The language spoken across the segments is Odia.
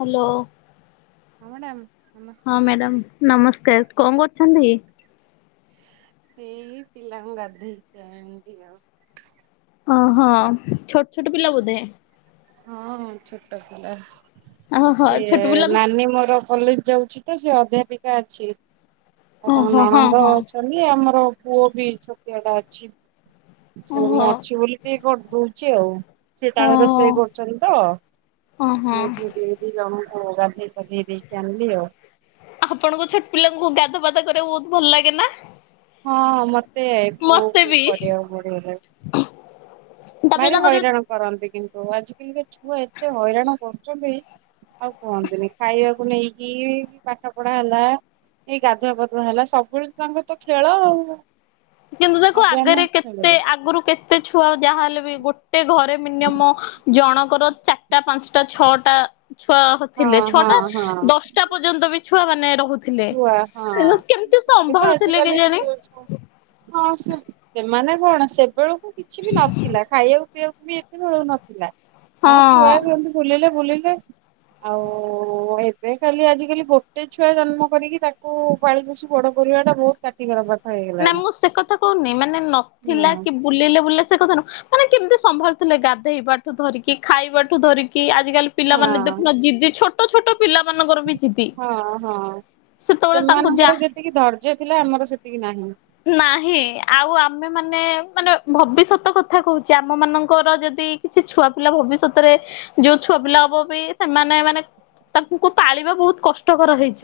ହାଲୋ ହଁ ମ୍ୟାଡ଼ାମ ନମସ୍କାର ହଁ ମ୍ୟାଡାମ ନମସ୍କାର କଣ କରୁଛନ୍ତି। ଏଇ ପିଲାଙ୍କ ଗାଧେଇ ଏଡିଆ ଅହଁ ଛୋ ଛୋଟ ପିଲା ବୋଧେ ହଁ ହଁ ଛୋଟ ପିଲା ଓହୋ ସେ ଛୋଟ ପିଲାଙ୍କୁ ନାନି ମୋର କଲେଜ ଯାଉଛି ତ ସେ ଅଧ୍ୟାପିକା ଅଛି ଆଉ ତାଙ୍କ ଓହୋ ହଁ ନଣନ୍ଦ ହଁ ଅଛନ୍ତି ଆମର ପୁଅ ବି ଛୋଟିଆ ଟା ଅଛି। ସେ ମୁଁ ଓହୋ ଅଛି ବୋଲି ଟିକେ କରିଦୁ ଚି ଆଉ। ସେ ଓ ତାର ରୋଷେଇ କରୁଛନ୍ତି ତ ଓହୋ। ମୁ ଜଣ ହଉ ଗାଧେଇ ପାଧେଇ ଦେଇକି ଆଣଲି ଆଉ। ଆପଣଙ୍କ ଛୋଟ ପିଲାଙ୍କୁ ଗାଧ ପାଧା କରିବାକୁ ବହୁତ ଭଲ ଲାଗେ ନା? ହଁ ମତେ ତେ ମତେ ପୁଆକୁ ବି। କରିବାକୁ ପଡଲେ ତାପରେ ଭାରି ତାଙ୍କ ଯୋଉ ହଇରାଣ କରନ୍ତି କିନ୍ତୁ ତ ଆଜିିକାଲି କେତେ ଛୁ ଏତେ ହଇରାଣ କରୁ ଆଉ କୁହନ୍ତିନି ଖାଇବାକୁ ନେଇକି ପାଠ ପଢା ହେଲା ଏ ଗାଧୁଆ ପଧୁଆ ହେଲା ସବୁବେଳେ ତାଙ୍କ ତ ଖେଳ ଆଉ କିନ୍ତୁ ଦେଖୁ ସବୁଆମେ ଆଗରେ କେତେ ଖେଳିବୁ ଆଗରୁ କେ ତେ ଛୁଆ ଯାହାହଲେ ବି ଗୋଟେ ଘରେ ମିନିମମ ଜଣଙ୍କର ଚାରିଟା ପାଞ୍ଚଟା ଛଅଟା ଛୁଆ ହଁ ଥିଲେ ହଁ ଛୁଆଟା ହଁ ଦଶଟା ପର୍ଯ୍ୟନ୍ତ ବି ଛୁଆ ମାନେ ବୁଥିଲେ ଛୁଆ ହଁ କେମତି ଏବେ ତ ସମ୍ଭାଳୁଥିଲେ କେ ଆଜିକାଲି ଜାଣି? ହଁ ସେ ସେମାନେ କଣ ସେବେଳୁ କିଛି ବି ନଥିଲା ଖାଇବାକୁ ପିଇବାକୁ ଏତେ ମିଳୁ ନଥିଲା। ହଁ ଛୁଆ ଦୁଅ ବୁଲିଲେ ବୁଲିଲେ ଆଉ ଏବେ ଖାଲି ଆଜି କାଲି ଗୋଟେ ଛୁଆ ଜନ୍ମ କରିକି ତାକୁ ପାଳି ପୋଷି ବଡ କରିବା ଟା ବହୁତ କାଠିକର ପାଠ ନା ହେଇଗଲାଣି ମୁଁ ସେ କଥା କହୁନି ମାନେ ନଥିଲା ହଁ କି ବୁଲିଲେ ବୁଲିଲେ ସେ କଥା ନୁହଁ ମାନେ କେମିତି ସମ୍ଭାଳିଥିଲେ ଗାଧେଇବାଠୁ ଧରିକି ଖାଇବାଠୁ ଧରିକି ଆ ଆଜିକାଲି ହଁ ପିଲାମାନେ ଦେଖୁନ ଯିଦି ଛୋଟ ଛୋଟ ଛୋଟ ହଁ ହଁ ସେତେବେଳେ ତାଙ୍କୁ ସେମାନଙ୍କର ଯାହା ଯେତିକି ଧୈର୍ଯ୍ୟ ଥିଲା ଆମର ସେତିକି ନାହିଁ। ନାହିଁ ଆଉ ଆମେ ମାନେ ମାନେ ଭବିଷ୍ୟତ କଥା କହୁଚେ ଆମ ମାନଙ୍କର ଯଦି କିଛି ଛୁଆ ପିଲା ଭବିଷ୍ୟତରେ ଯୋଉ ଛୁଆ ପିଲା ହବ ବି ସେମାନେ ମାନେ ତାଙ୍କୁ ପାଳିବା ବହୁତ କଷ୍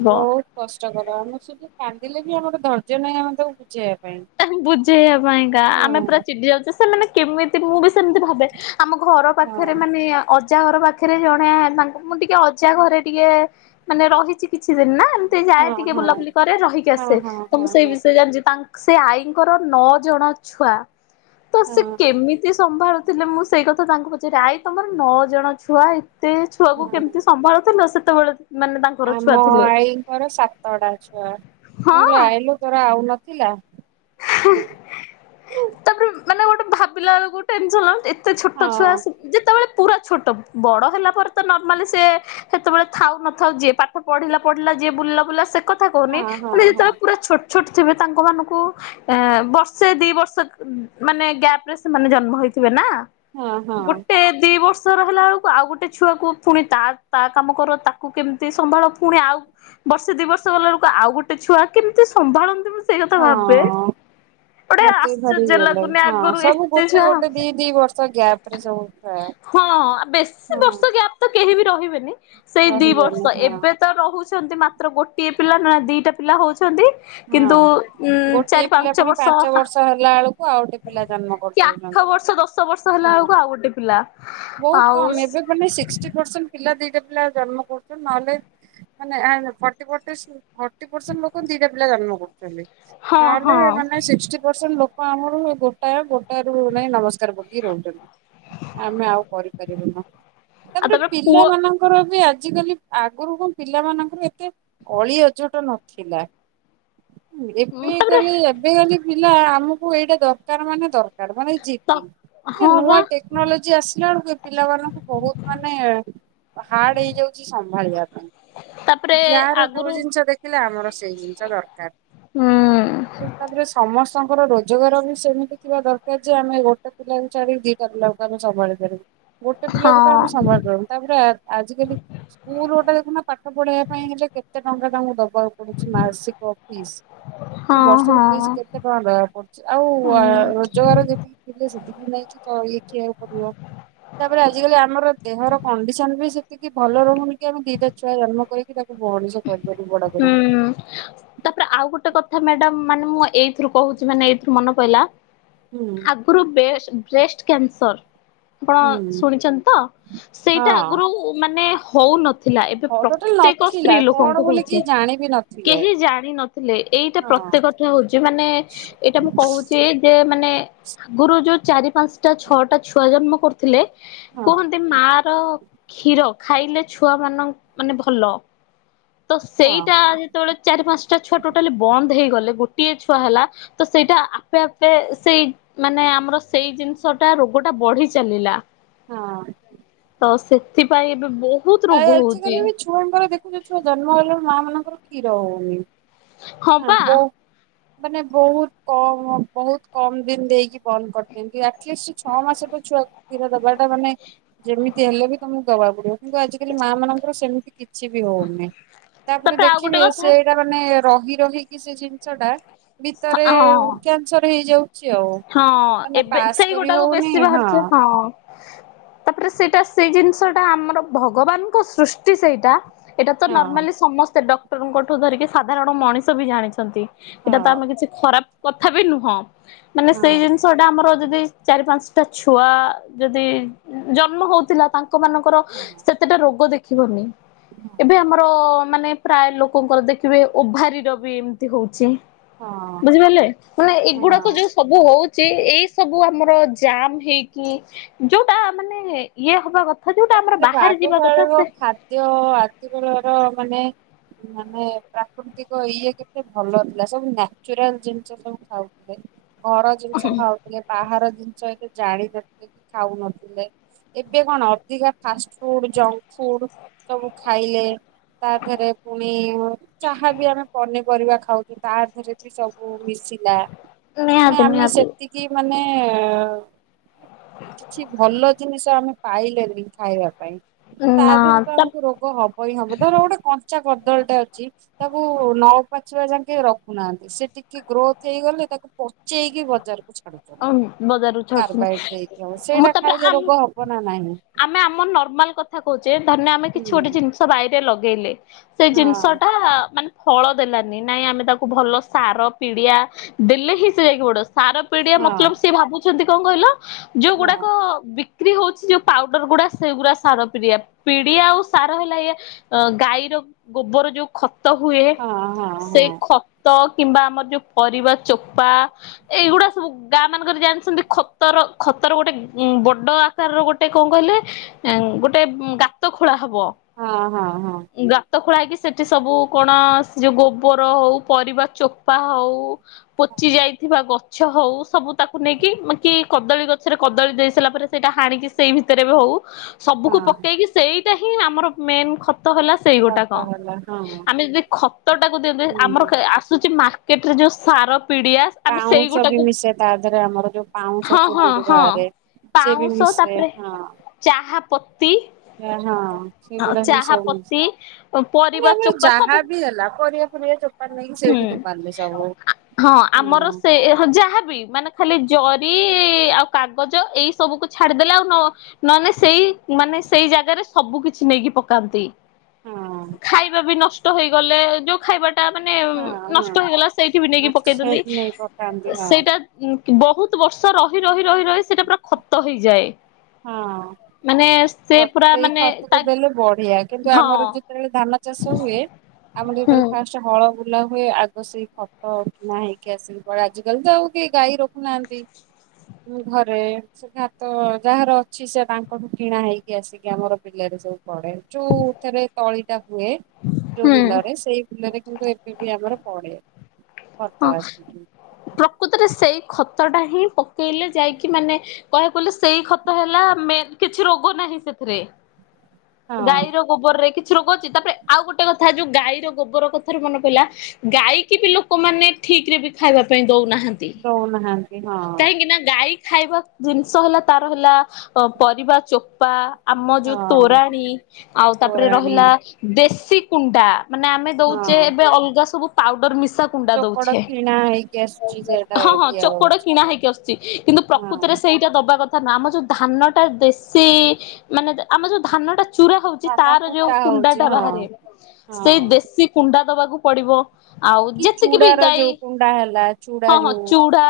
ବହୁତ କଷ୍ଟକର ଆମେ ସେଠି କାନ୍ଦିଲେ ବି ଆମର ଧର ଯ ନାଇଁ ଆମେ ତାକୁ ବୁଝେଇବା ପାଇଁ। ଏହ ବୁଝେଇବା ପାଇଁକା ଆମେ ପୁରା ହଁ ଚିଡ଼ି ଯାଉଛେ। ସେମାନେ କେମିତି ମୁଁ ବି ସେମିତି ଭାବେ ଆମ ଘର ହଁ ପାଖରେ ମାନେ ଅ ଅଜା ଘର ପାଖରେ ଜଣେ ତାଙ୍କୁ ମୁଁ ଟିକେ ଅଜା ଘରେ ଟିକେ ମାନେ ରହିଛି କି? ଛି ଦିନ ନା ଏମିତି ଯାଏ ହଁ ଟିକେ ହଁ ବୁଲାବୁଲି କରେ ରହିକି ଆସେ ହଁ ହଁ ତ ମୁଁ ହଁ ସେଇ ହଁ ବିଷୟରେ ଜାଣିଛି ତାଙ୍କ ସେ ଆଈଙ୍କର ନଅ ଜଣ ଛୁଆ ତ ସେ ହଁ କେମିତି ସମ୍ଭାଳୁ ଥିଲେ ମୁଁ ସେଇ କଥା ତାଙ୍କୁ ପଚାରେ ଆଈ ତମର ନଅ ଜଣ ଛୁଆ ହେ ଏତେ ଛୁଆକୁ କେମିତି ହଁ। ସମ୍ଭାଳୁଥିଲ ସେ ସେତେବେଳେ ମାନେ ତାଙ୍କର ଛୁଆ ଆମ ଥିଲେ ଆଈଙ୍କର ସାତଟା ଛୁଆ ମୁଁ ହଁ କହିଲି ଆଈ ଲୋ ତୋର ଆଉନ ଥିଲା। ହୁଁ ହୁଁ। ତାପରେ ମାନେ ଗୋଟେ ଭାବିଲା ବେଳକୁ ଟେନସନ ଲାଗୁଛି ଏ ତେ ଛୋଟ ଛୁଆ ହଁ ସେ ଯେତେବେଳେ ପୁରା ଛୋଟ ବଡ ହେଲା ପରେ ତ ନର୍ମାଲି ସିଏ ସେତେବେଳେ ଥାଉ ନଥାଉ ଯିଏ ପାଠ ପଢିଲା ପଢିଲା ଯିଏ ବୁଲିଲା ବୁଲିଲା ସେ କଥା କହୁନି ହଁ ହଁ ମାନେ ହଁ ଯେତେବେଳେ ପୁରା ଛୋ ଛୋଟ ଥିବେ ତାଙ୍କମାନଙ୍କୁ ଏଁ ବର୍ଷେ ଦି ବର୍ଷ ମାନେ ଗ୍ୟାପ ରେ ସେମାନେ ଜନ୍ମ ହୋଇଥିବେ ନା। ହଁ ହଁ ଗୋଟେ ଦି ବର୍ଷ ସେ ରହିଲା ବେଳକୁ ଆଉ ଗୋଟେ ଛୁଆକୁ ପୁଣି ତା ତା କାମ କର ତାକୁ କେମିତି ସମ୍ଭାଳ ପୁଣି ଆଉ ବର୍ଷେ ଦି ବର୍ଷ ଗଲା ବେଳକୁ ଆଉ ଗୋଟେ ଛୁଆ କେମିତି ସମ୍ଭାଳନ୍ତି ମ ସେଇ କଥା ଭାବ ହଁ ମତେ ଭରରେଇଗଲେ ଲାଗୁନି ହଁ ଆଗରୁ ସବୁ ଏତେ ଗୋଟେ ଛୁଆ ଗୋଟେ ଦି ଦି ବର୍ଷ ଗ୍ୟାପ ରେ ସବୁ ଥାଏ ହଁ ବେଶୀ ବର୍ଷ ହଁ। ଗ୍ୟାପ ତ କେହି ବି ରହିବେନି। ସେଇ ଦି ରହିଗଲେ ବର୍ଷ ହଁ ଏବେ ତ ରହୁ ଛନ୍ତି ମାତ୍ର ଗୋଟିଏ ପିଲା ନ ଦିଟା ପିଲା ହଉଛି ଛନ୍ତି କିନ୍ତୁ ହଁ ଉଁ ଚାରି ଗୋଟିଏ ପିଲା ପୁଣି ବର୍ଷ ପାଞ୍ଚ ବର୍ଷ ହେଲା ବେଳକୁ ଆଉ ଗୋଟେ ପିଲା ଜନ୍ମ କି ଆଠ କରିଦଉଛନ୍ତି। ବର୍ଷ ଦଶ ବର୍ଷ ହେଲା ହଁ ବେଳକୁ ଆଉ ଗୋଟେ ପିଲା ବହୁତ ଆଉ କମ ଏବେ ଖାଲି ସିକଷ୍ଟି ପରସେଣ୍ଟ୍ ପିଲା ଦିଟା ପିଲା ଜନ୍ମ କରୁଛନ୍ତି। ନହେଲେ ମାନେ ଅଣ୍ଡ୍ ଫର୍ଟି ଫର୍ଟି ସ ଫର୍ଟି ପରସେଣ୍ଟ ଲୋକ ଦିଟା ପିଲା ଜନ୍ମ କର ହେଲେ ହଁ ହଁ ନହେଲେ ଆଉ ମାନେ ସିକଷ୍ଟି ପରସେଣ୍ଟ୍ ଲୋକ ଆମର ଏ ଗୋଟାଏ କୋଟ ରୁ ନାଇଁ ନମସ୍କାର ପକେଇ ରହୁଛନ୍ତି ଆମେ ଆଉ ପାରିବୁନୁ ତାପରେ ପିଲା ମାନଙ୍କର ଆଉ ବି ଆଜି କାଲି ଆଗରୁ କଣ ପିଲାମାନଙ୍କର ଏତେ ଅଳି ଅଝଟ ନଥିଲା। ଏବେ କାଲି ଏବେ କାଲି ପିଲା ଆମକୁ ଏଇଟା ଦରକାର ମାନେ ଦର କାଡ୍ ମାନେ ଜିିଦି ହଁ ବା ନୂଆ ଟେକ୍ନୋଲୋଜି ଆସି ଦେଖିଲାବେଳକୁ ଏ ପିଲାମାନାନଙ୍କୁ ବହୁତ ମାନେ ହାର୍ଡ ହେଇଯାଉଛି ସମ୍ଭାଳିବା ପାଇଁ ତାପରେ ଯାହାର ଯୋଉ ଆଗରୁ ଜିନିଷ ଦେଖିଲେ ଆମର ସେଇ ଜିନିଷ ଦରକାର ହୁଁ ତାପରେ ସମସ୍ତଙ୍କର ରୋ ଯଗାର ବି ସେମିତି ଥିବା ଦରକାର ଯେ ଆମେ ଗୋଟେ ପିଲା ଛାଡିକି ଆମେ ଦିଟା ପିଲାଙ୍କୁ ଆମେ ସମ୍ଭାଳିବୁ ଗୋଟେ ପିଲାକୁ ତ ହଁ ଆମେ ସମ୍ଭାଳି ପାରୁନୁ ତାପରେ ଆ ଆଜି ସ୍କୁଲ ଗୋଟା ଦେଖୁନା ପାଠ ପଢେଇବା ପାଇଁ ହେଲେ କେତେ ଟଙ୍କା ତାଙ୍କୁ ଦବାକୁ ପଡୁଛି ମାସିକ ଫିସ୍ କି ହଁ ବର୍ଷକୁ ହଁ। ଫିସ୍ କେତେ ଟଙ୍କା ଦବାକୁ ପଡୁଛି ଆଉ ହୁଁ ଆ- ରୋଜଗାର ଯେତିକି ଥିଲେ ସେତିକି [unintelligible] ତାପରେ ଆଜିକାଲି ଆମର ଦେହର କଣ୍ଡିସନ ବି ସେତିକି ଭଲ ରହୁନି କି ଆମେ ଦିଟା ଛୁଆ ଜନ୍ମ କରିକି ତାକୁ ବଣିଷ ହୁଁ ତାପରେ ଆଉ ଗୋଟେ କଥା ମ୍ୟାଡାମ୍ ମାନେ ମୁଁ ଏଇଥିରୁ କହୁଛିମାନେ ଏଇଥିରୁ ମନ ପହିଲା ହୁଁ ଆଗୁରୁ ବେଶ୍ ବ୍ରେଷ୍ଟ କ୍ୟାନ୍ସର। ଆପଣ ହୁଁ ଶୁଣିଛନ୍ତି ତ ସେଇଟା ହଁ। ଆଗରୁ ମାନେ ହଉନଥିଲା ଏବେ ହଉ ଟୋଟାଲ ପ୍ରତ୍ୟେକ ନଥିଲା ସ୍ତ୍ରୀ କଣ ଲୋକଙ୍କୁ ବୋଲି ହଉଛି। କିଏ ଜାଣି ବି ନଥିଲେ କେହି ଜାଣିନଥିଲେ ଏଇଟା ହଁ ହଁ। ପ୍ରତ୍ୟେକ ଠେ ହଉଛି ମାନେ ଏଇଟା ମୁଁ କହୁଛି ଯେ ମାନେ ଆଗୁରୁ ଯୋଉ ଚାରି ପାଞ୍ଚଟା ଛଅଟା ଛୁଆ ଜନ୍ମ କରୁଥିଲେ। ହଁ କୁହନ୍ତି ମା ର କ୍ଷୀର ଖାଇଲେ ଛୁଆ ମାନଙ୍କ ମାନେ ଭଲ। ତ ସେଇ ଟା ହଁ ଯେତେବେଳେ ଚାରି ପାଞ୍ଚଟା ଛୁଆ ଟୋଟାଲି ବନ୍ଦ ହେଇଗଲେ ଗୋଟେ ଗୋଟିଏ ଛୁଆ ହେଲା ତ ସେଇଟା ଆପେ ଆପେ ସେଇ ମାନେ ଆମର ସେଇ ଜିନିଷ ଟା ରୋଗ ଟା ବଢି ଚାଲିଲା। ହଁ। ତ ସେଥିପାଇଁ ଏବେ ବହୁତ ଆ ରୋଗ ହଉଛି ଆଜିକାଲି ବି ଛୁଆଙ୍କର ଦେଖୁଛ ଛୁଆ ଜନ୍ମ ହେଲାଣି ମାଆ ମାନଙ୍କର କ୍ଷୀର ହଉନି। ହଁ ପା। ମାନେ ବହୁତ କମ ବହୁତ କମ ଦିନ ଦେଇକି ବନ୍ଦ କରିଦିଅନ୍ତି। ଆଟଲିଷ୍ଟ ଛଅ ମାସେ ତ ଛୁଆ କୁ କ୍ଷୀର ଦବାଟା ମାନେ ଯେମିତି ହେଲେ ବି ତମକୁ ଦବାକୁ ପଡିବ। ଆଜିକାଲି ମା ମାନଙ୍କର ସେମିତି କିଛି ବି ହଉନି ତାପରେ ଆଉ ଗୋଟେ ଦେଖିବେ ସେ କଥା ଏଇଟା ମାନେ ରହି ରହି କିି ସେ ଜିନିଷ ଟା ଭିତରେ ହଁ କ୍ୟାନସର ହେଇଯାଉ ହଁ ଏବେ ସେଇଗୋଟାକୁ ବେଶୀ ବାହାରୁଛି ହଁ। ତାପରେ ସେଇଟା ସେଇ ଜିନିଷ ଟା ଆମର ଭଗବାନଙ୍କ ସୃଷ୍ଟି ସେଇଟା ଏଇଟା ତ ହଁ ନର୍ମାଲି ସମସ୍ତେ ଡ ଙ୍କଠୁ ଧରିକି ସାଧାରଣ ମଣିଷ ବି ଜାଣିଛନ୍ତି। ଏଇଟା ତ ହଁ ଆମେ କିଛି ଖରାପ କଥା ବି ନୁହଁ। ମାନେ ସେଇ ହଁ ଜିନିଷଟା ଆମର ଯଦି ଯ ଚାରି ପାଞ୍ଚଟା ଛୁଆ ଯଦି ଜନ୍ମ ହଉଥିଲା ତାଙ୍କ ଲୋକ ମାନଙ୍କର ହଁ ସେତେଟା ରୋଗ ଦେଖ ଦେଖିବନି ଏବେ ଆମର ମାନେ ପ୍ରାୟ ଲୋକଙ୍କର ଦେଖିବେ ଓଭାରିର ବି ଏମିତି ହଉଛି। ହଁ ବୁଝିପାରିଲେ ମାନେ ହଁ। ଏଗୁଡାକ ଯୋଉ ସବୁ ହଉଛି ଏଇ ସବୁ ଆମର ଜାମ ହେଇକି ଯୋଉଟା ମାନେ ଇଏ ହବା କଥା ଯୋଉଟା ତାପରେ ଆମର ଦେଖ ବାହାରେ ଯିବା କଥା ଆଗକାଳର ସେ ଖାଦ୍ୟ ଆଜିକେଳର ମାନେ ମାନେ ପ୍ରାକୃତିକ ଇଏ କେତେ ଭଲ ଥିଲା ସବୁ ନ୍ୟାଚୁରାଲ ଜିନିଷ ସବୁ ଖାଉଥୁଲେ। ଘର ଜିନିଷ ଖାଉଥୁଲେ ବାହାର ଜିନ୍ ଚ ଏତେ ଜାଣି ନଥିଲେ କି ଖାଉନଥୁଲେ ଏବେ କଣ? ଅଧିକା ଫାଷ୍ଟ୍ ଫୁଡ୍ ଜଙ୍କ ଫୁଡ୍ ସବୁ ଖାଇଲେ ତା ଧେରେ ପୁଣି ଚାହା ବି ଆମେ ପନିପରିବା ଖାଉଚୁ ତା ଧେରେ ବି ସବୁ ମିଶ ଛିଲା ମାନେ ନିହାତି ଆମେ ନିହାତି ସେତିକି ମାନେ ଏଅ କିଛି ଭଲ ଜିନିଷ ଆମେ ପାଇଲେରେ ଇଁ ଖାଇବା ପାଇଁ। ତା ନା ଧେରେ ତ ତା ଆମୁକୁ ରୋଗ ହବ ହିଁ ହବ ଧର ଗୋଟେ କଞ୍ଚା କ ଦଳୀଟା ଅଛି ତାକୁ ନ ପାଚିବା ଯାଁକେ ରଖୁନାହାନ୍ତି ସେ ଟିକେ ଗ୍ରୋଥ ହେଇଗଲେ ତାକୁ ପଚେଇକି ବଜାର କୁ ଛାଡ଼ୁଚନ୍ତି ବଜାରରୁ କାର୍ବାଇଟ୍ ଛାଡୁଛନ୍ତି ଦେଇକି। ଅ ମୁଁ ସେଇଟା ତାପରେ ଖାଇଲେ ଆମ ରୋଗ ହବ ନା ନାହିଁ? ଆମେ ଆମର ନର୍ମାଲ କଥା କୋହୁଥୁ ଯେ ଧନିଆ ଆମେ କିଛି ଗୋଟେ ହୁଁ ଜିନିଷ ବାଇ ତେ ଲଗେଇଲେ। ସେ ହଁ। ଜିନିଷଟା ମାନେ ଫଳ ଦେଲାନି। ନାଇଁ ଆମେ ତାକୁ ଭଲ ସାର ପିଡ଼ିଆ ଦେଲେ ହିଁ ସେ ଯାଇକି ବଡିବ। ସାର ପିଡ଼ିଆ ମତଲବ ହଁ ସିଏ ଭାବୁ ଛନ୍ତି କଁ କହିଲ ଯୋଉ ହଁ ଗୁଡ଼ାକ ବି କ୍ରି ହୋଉଛି ଯୋଉ ପାଉଡର ଗୁଡ଼ା ସେଗୁଡା ସାର ପିଡ଼ିଆ‌ ପିଡ଼ିଆ ଆଉ ସାର ହେଲା ଏଇଆ ଅ ଗାଈର ଗୋବର ଯୋଉ ଖ ତ ହୁଏ ହଁ ହଁ ସେଇ ଖତ କିମ୍ବା ଆମର ଯୋଉ ପରିବା ଚୋପା ଏଇଗୁଡା ସବୁ ଗାଁମାନଙ୍କରେ ଜାଣିଛନ୍ତି ଖତର ଖତର ଗୋଟେ ଉଁ ବଡ଼ ଆକାରର ଗୋଟେ କଣ କହିଲେ ଇଁ ଗୋଟେ ଗାତ ଖୋଳା ହବ। ହଁ ହଁ ହଁ। ତ ଖୋଳା ହେଇକି ସେଠି ସବୁ କଣ ସେ ଯୋଉ ଗୋବର ହଉ ପରିବା ଚୋପା ହଉ ପଚି ଯାଇଥିବା ଗ ଛ ହଉ ସବୁ ତାକୁ ନେଇକି ମି଼ କି କଦଳୀ ଗଛରେ କଦଳୀ ଦେଇ ସାଇଲା ପରେ ସେଇଟା ହାଣିକି ସେଇ ଭିତରେ ବି ହଉ ସବୁକୁ ହଁ ପକେଇକି ସେଇଟା ହିଁ ଆମର ମେନ ଖତ ହେଲା ସେଇ ଗୋଟାକ। କଥା ହେଲା ହଁ ଆମେ ଯଦି ଖତଟାକୁ ଦିଅନ୍ତେ ହୁଁ। ଆମର ଆସୁଚି ମାର୍କେଟରେ ଯୋଉ ସାର ପିଡ଼ିଆ ଆମେ ଶ ବି ସେଇଗୁଟାକୁ ମିଶେ ତା ଧେରେ ଆମର ଯୋଉ ପାଉଁଶ ହଁ ହଁ ଚୁଲିରୁ ହଁ ବାହାରେ ସିଏ ବି ମିଶେ ହଁ। ହାପ ଏ ହଁ ସେଗୁଡା ହିଁ ଚାହା ପତି ସମସ୍ତେ ପରିବା ମାନେ ଆମର ଚୋପା ସବୁ ଯାହା ବି ହେଲା ପରିବା ଫରିବ ଚୋପା ନେଇକି ହୁଁ ସେଇଠି ଫୋଫାଡିଲେ ସବୁ ଆମର ହଁ। ସେ ଯାହାବି ମାନେ ଖାଲି ଜରି ଆଉ କାଗଜ ଏଇ ସବୁକୁ ଛାଡିଦେଲେ ଆଉ ନ ନନେ ସେଇ ମାନେ ସେଇ ଜାଗାରେ ସବୁ କିଛି ନେଇକି ପକାନ୍ତି। ହଁ ଖାଇବା ବି ନଷ୍ ଷ୍ଟ ହେଇଗଲେ ଯୋଉ ଖାଇବା ଟା ମାନେ ହଁ ନଷ୍ଟ ହଁ ହେଇଗଲା ସେଇଠି ବି ନେଇକି ପକେଇଦିଅନ୍ତି ସେଇଠି ନେଇ ପକାନ୍ତି ହଁ। ସେଇଟା ବହୁତ ବର୍ଷ ରହି ରହି ରହି ରହି ସେଟା ପୁରା ଖତ ହେଇଯାଏ। ହଁ। ମାନେ ସେ ଖତ ପୁରା ସେଇ ମାନେ ତା ଖତକୁ ଦେଲେ ବଢିଆ କିନ୍ତୁ ହଁ ଆମର ଯେତେବେଳେ ଧା ଚାଷ ହୁଏ ଆମର ହୁଁ ଯେତବେଳେ ଫାଷ୍ଟ ହଳ ବୁଲା ହୁଏ ଆଗ ସେଇ ଖତ କିଣା ହେଇକି ଆସିକି ଆଜିିକାଲି ତ ଆଉ କେହି ଗାଈ ରଖୁନାହାନ୍ତି ଘରେ ସେ ଖାତ ଯାହାର ଅଛି ସେ ତାଙ୍କଠୁ କିଣା ହେଇକି ଆସିକି ଆମର ବିଲରେ ସବୁ ପଡେ ଯୋଉ ଏଥିରେ ତଳି ଟା ହୁଏ ଯୋଉ ହୁଁ। ବିଲରେ ସେଇ ବିଲରେ କିନ୍ତୁ ଏବେ ବି ଆମର ପଡେ ହଁ ଖତ ଆସିକି। ପ୍ରକୃତରେ ସେଇ ଖତ ଟା ହିଁ ପକେଇଲେ ଯାଇକି ମାନେ କହିବାକୁଲେ ସେଇ ଖତ ହେଲା କିଛି ରୋଗ ନାହିଁ ସେଥିରେ ହଁ ଗାଈର ଗୋବରରେ କିଛି ରୋଗ ଅଛି ତାପରେ ଆଉ ଗୋଟେ କଥା ଯୋଉ ଗାଈର ଗୋବର କଥାରୁ ମନେ ପଡିଲା ଗଈ କି ଲୋକ ଲୋକ ମାନେ ଠିକ ରେ ବି ଖାଇବା ପାଇଁ ଦଉ ନାହାନ୍ତି ଦଉନାହାନ୍ତି ହଁ କାହିଁକି ନା ଗାଈ ଖାଇବା ଜିନିଷ ହେଲା ତାର ହେଲା ଅ ପରିବା ଚୋପା ଆମ ଯୋଉ ହଁ। ତୋରାଣୀ ଆଉ ତାପରେ ତୋରାଣୀ ରହିଲା ଦେଶ ସେ କୁଣ୍ଡା ମାନେ ଆମେ ଦଉଛେ ହଁ। ଏବେ ଅଲଗା ସବୁ ପାଉଡର ମିସା କୁଣ୍ଡା ଚୋକଡ ଦଉଛି କିଣା ହେଇକି ଆସୁଛି ସେଇଟା ହଁ ହଁ ଦିଆ ଚୋକଡ ହଉଛି। କିଣା ହେଇକି ଆସୁଛି କିନ୍ତୁ ପ୍ରକୃତରେ ହଁ। ସେଇଟା ଦବା କଥା ଆମ ଯୋଉ ଧାନଟା ଦେଶୀ ମାନେ ଆମ ଯୋଉ ଧାନଟା ଚୁରା ହଉଛି ଧାନ ତାର ଯୋଉ କୁଟା ହଉଛି କୁଣ୍ଡାଟା ହଁ। ବାହାରେ ସେଇ ହଁ। ଦେଶୀ କୁଣ୍ଡା ଦବାକୁ ପଡିବ ଆଉ କି ଯେତ ସିଖିବି ଚୁଡାର ଯାଇ ଯୋଉ କୁଣ୍ଡା ହେଲା ଚୁଡା ହଁ ହଁ ଯୋଉ ଚୁଡା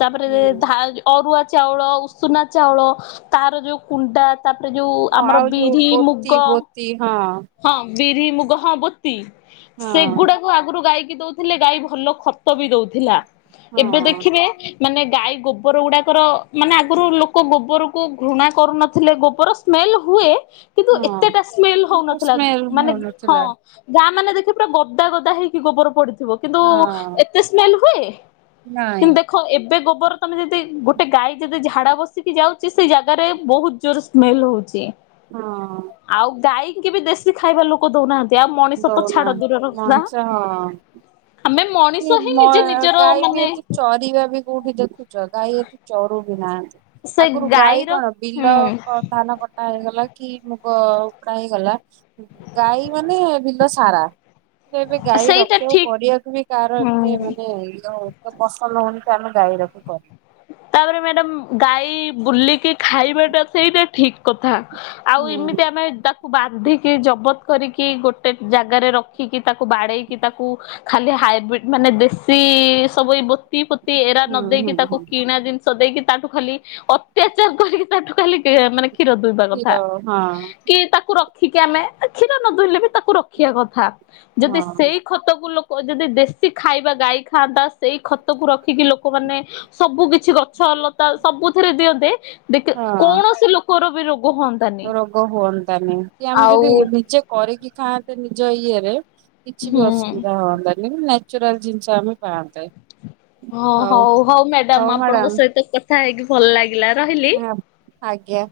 ତାପରେ ହୁଁ ଧାନ ଅରୁଆ ଚାଉଳ, ଉଷୁନା ଚାଉଳ ତାର ଯୋଉ କୁଣ୍ଡା ତାପରେ ଯୋଉ ହଁ ଆମର ଆଉ ଯୋଉ ବିରି ମୁଗ ବୋତି ବୋତି ହଁ। ହଁ। ବିରି, ମୁଗ, ହଁ ବୋତି ହଁ ସେଗୁଡାକୁ ଆଗରୁ ଗାଇକି କି? ଥିଲେ ଗାଈ ଭଲ ଖ ବି ଦଉଥିଲା ଏବେ ହଁ ଦେଖିବେ ମାନେ ଗାଈ ଗୋବର ଗୁଡ଼ାକର ମାନେ ଆଗରୁ ଲୋକ ଗୋବରକୁ ଘୃଣା କରୁନଥିଲେ ଗୋବର ସ୍ମେଲ ହୁଏ। କିନ୍ତୁ ହଁ। ଏତେଟା ସ୍ମେଲ କିନ୍ତୁ ହଉନଥିଲା ସ୍ମେଲ ମାନେ ହଁ ହଉନଥିଲା। ଯା ମାନେ ଦେଖି ପୁରା ଗଦା ଗଦା ହେଇକି ଗୋବର ପଡିଥିଲା। କିନ୍ତୁ ହଁ ଏତେ ସ୍ମେଲ ହୁଏ ନାଇଁ କିନ୍ତୁ ଦେଖ ଏବେ ଗୋବର ପର ତମେ ଯଦି ଗୋଟେ ଗାଈ ଯଦି ଝାଡା ବସିକି ଯାଉଛି ସେଇ ଜାଗାରେ ବହୁତ ଜୋର ସ୍ମେଲ ହଉଛି। ହଁ। କେବେ ଦେଶୀ ଖାଇବା ଲୋକ ଦଉନାହାନ୍ତି। ଆଉ ମଣିଷ ତ ଛାଡ ଦଉନାହନ୍ତି, ଦୂରର କଥା। ମଣିଷ। ଆମେ କି ମଣିଷ ହିଁ ମ ନିଜେ ନିଜର ଗାଈ ବି ମାନେ ଏତେ ଚରିବା ବି କୋଉଠି ଦେଖୁଛ ଗାଈ ଏତେ ଚରୁ [unintelligible] ସେ ଆଗରୁ ଗାଈ ଗାଈର କଣ ହୁଁ ବିଲ କଣ ଧାନ କଟା ହେଇଗଲା। କି ମୁଗ [unintelligible] ଗଲା ଗାଈ ମାନେ ବିଲ ସାରା ତ ଏବେ ଗାଈ ସେଇଟା ରଖିବାକୁ ଠିକ କରିବାକୁ ବି କାହାର ହୁଁ। ମାନେ ପସନ୍ଦ ହଉନି କାରଣ ଗାଈ ରଖିବୁ ପରେ ତାପରେ ମ୍ୟାଡାମ ଗାଈ ବୁଲିକି ଖାଇବାଟା ସେଇଟା ଠିକ କଥା। ଆଉ ଏମିତି ହୁଁ ଆମେ ତାକୁ ବାନ୍ଧିକି ଜବତ କରିକି ଗୋଟେ ଜାଗାରେ ରଖିକି ତାକୁ ବାଡେଇକି ତାକୁ ଖାଲି ହାଇବ୍ରିଡ ମାନେ ଦେଶୀ ସବୁ ଏଇ ବୋତି ପୋତି ଏରା ନ ହୁଁ ହୁଁ ଦେଇେକି ତାକୁ ହୁଁ ଜିନିଷ ଦେଇକି ତାଠୁ ଖାଲି ଅତ୍ୟାଚାର କରିକି ତାଠୁ ଖାଲି ମାନେ କ୍ଷୀର ଦୁଇବା କ୍ଷୀର କଥା ହଁ କି ତାକୁ ରଖି ରଖିକି ଆମେ କ୍ଷୀର ନ ଦୁହିଁଲେ ବି ବି ତାକୁ ରଖିବା କଥା। ଯଦି ହଁ ସେଇ ଖତକୁୁ ଲୋକ ଯଦି ଦେଶୀ ଖାଇବା ଗାଈ ଖାଆନ୍ତା ସେଇ ଖତକୁ ରଖି କି ଲୋକମାନେ। ସବୁ କିଛି କ ଗଛ ଲତା ସବୁଥିରେ ଦିଅନ୍ତେ ଦେଖ ହଁ କୌଣସି ଲୋକର ର ରୋଗ ହୁଅନ୍ତାନି କି ଆମେ ଆଉ ଯଦି ନିଜେ କରିକି ଖାଆନ୍ତେ। ଯଇ ଇଏରେ କିଛି ବି ହୁଁ ଅସୁବିଧା ହଅନ୍ତାନି। ଚୁରାଲ ଜିନିଷ ଆମେ ପାଆନ୍ତେ। ହଁ ହଉ ହଉ ମ୍ୟାଡାମ ଆପଣଙ୍କ ସହିତ କଥା ହେଇକି ଭଲ ଲାଗେ। ହଁ ଆଜ୍ଞା।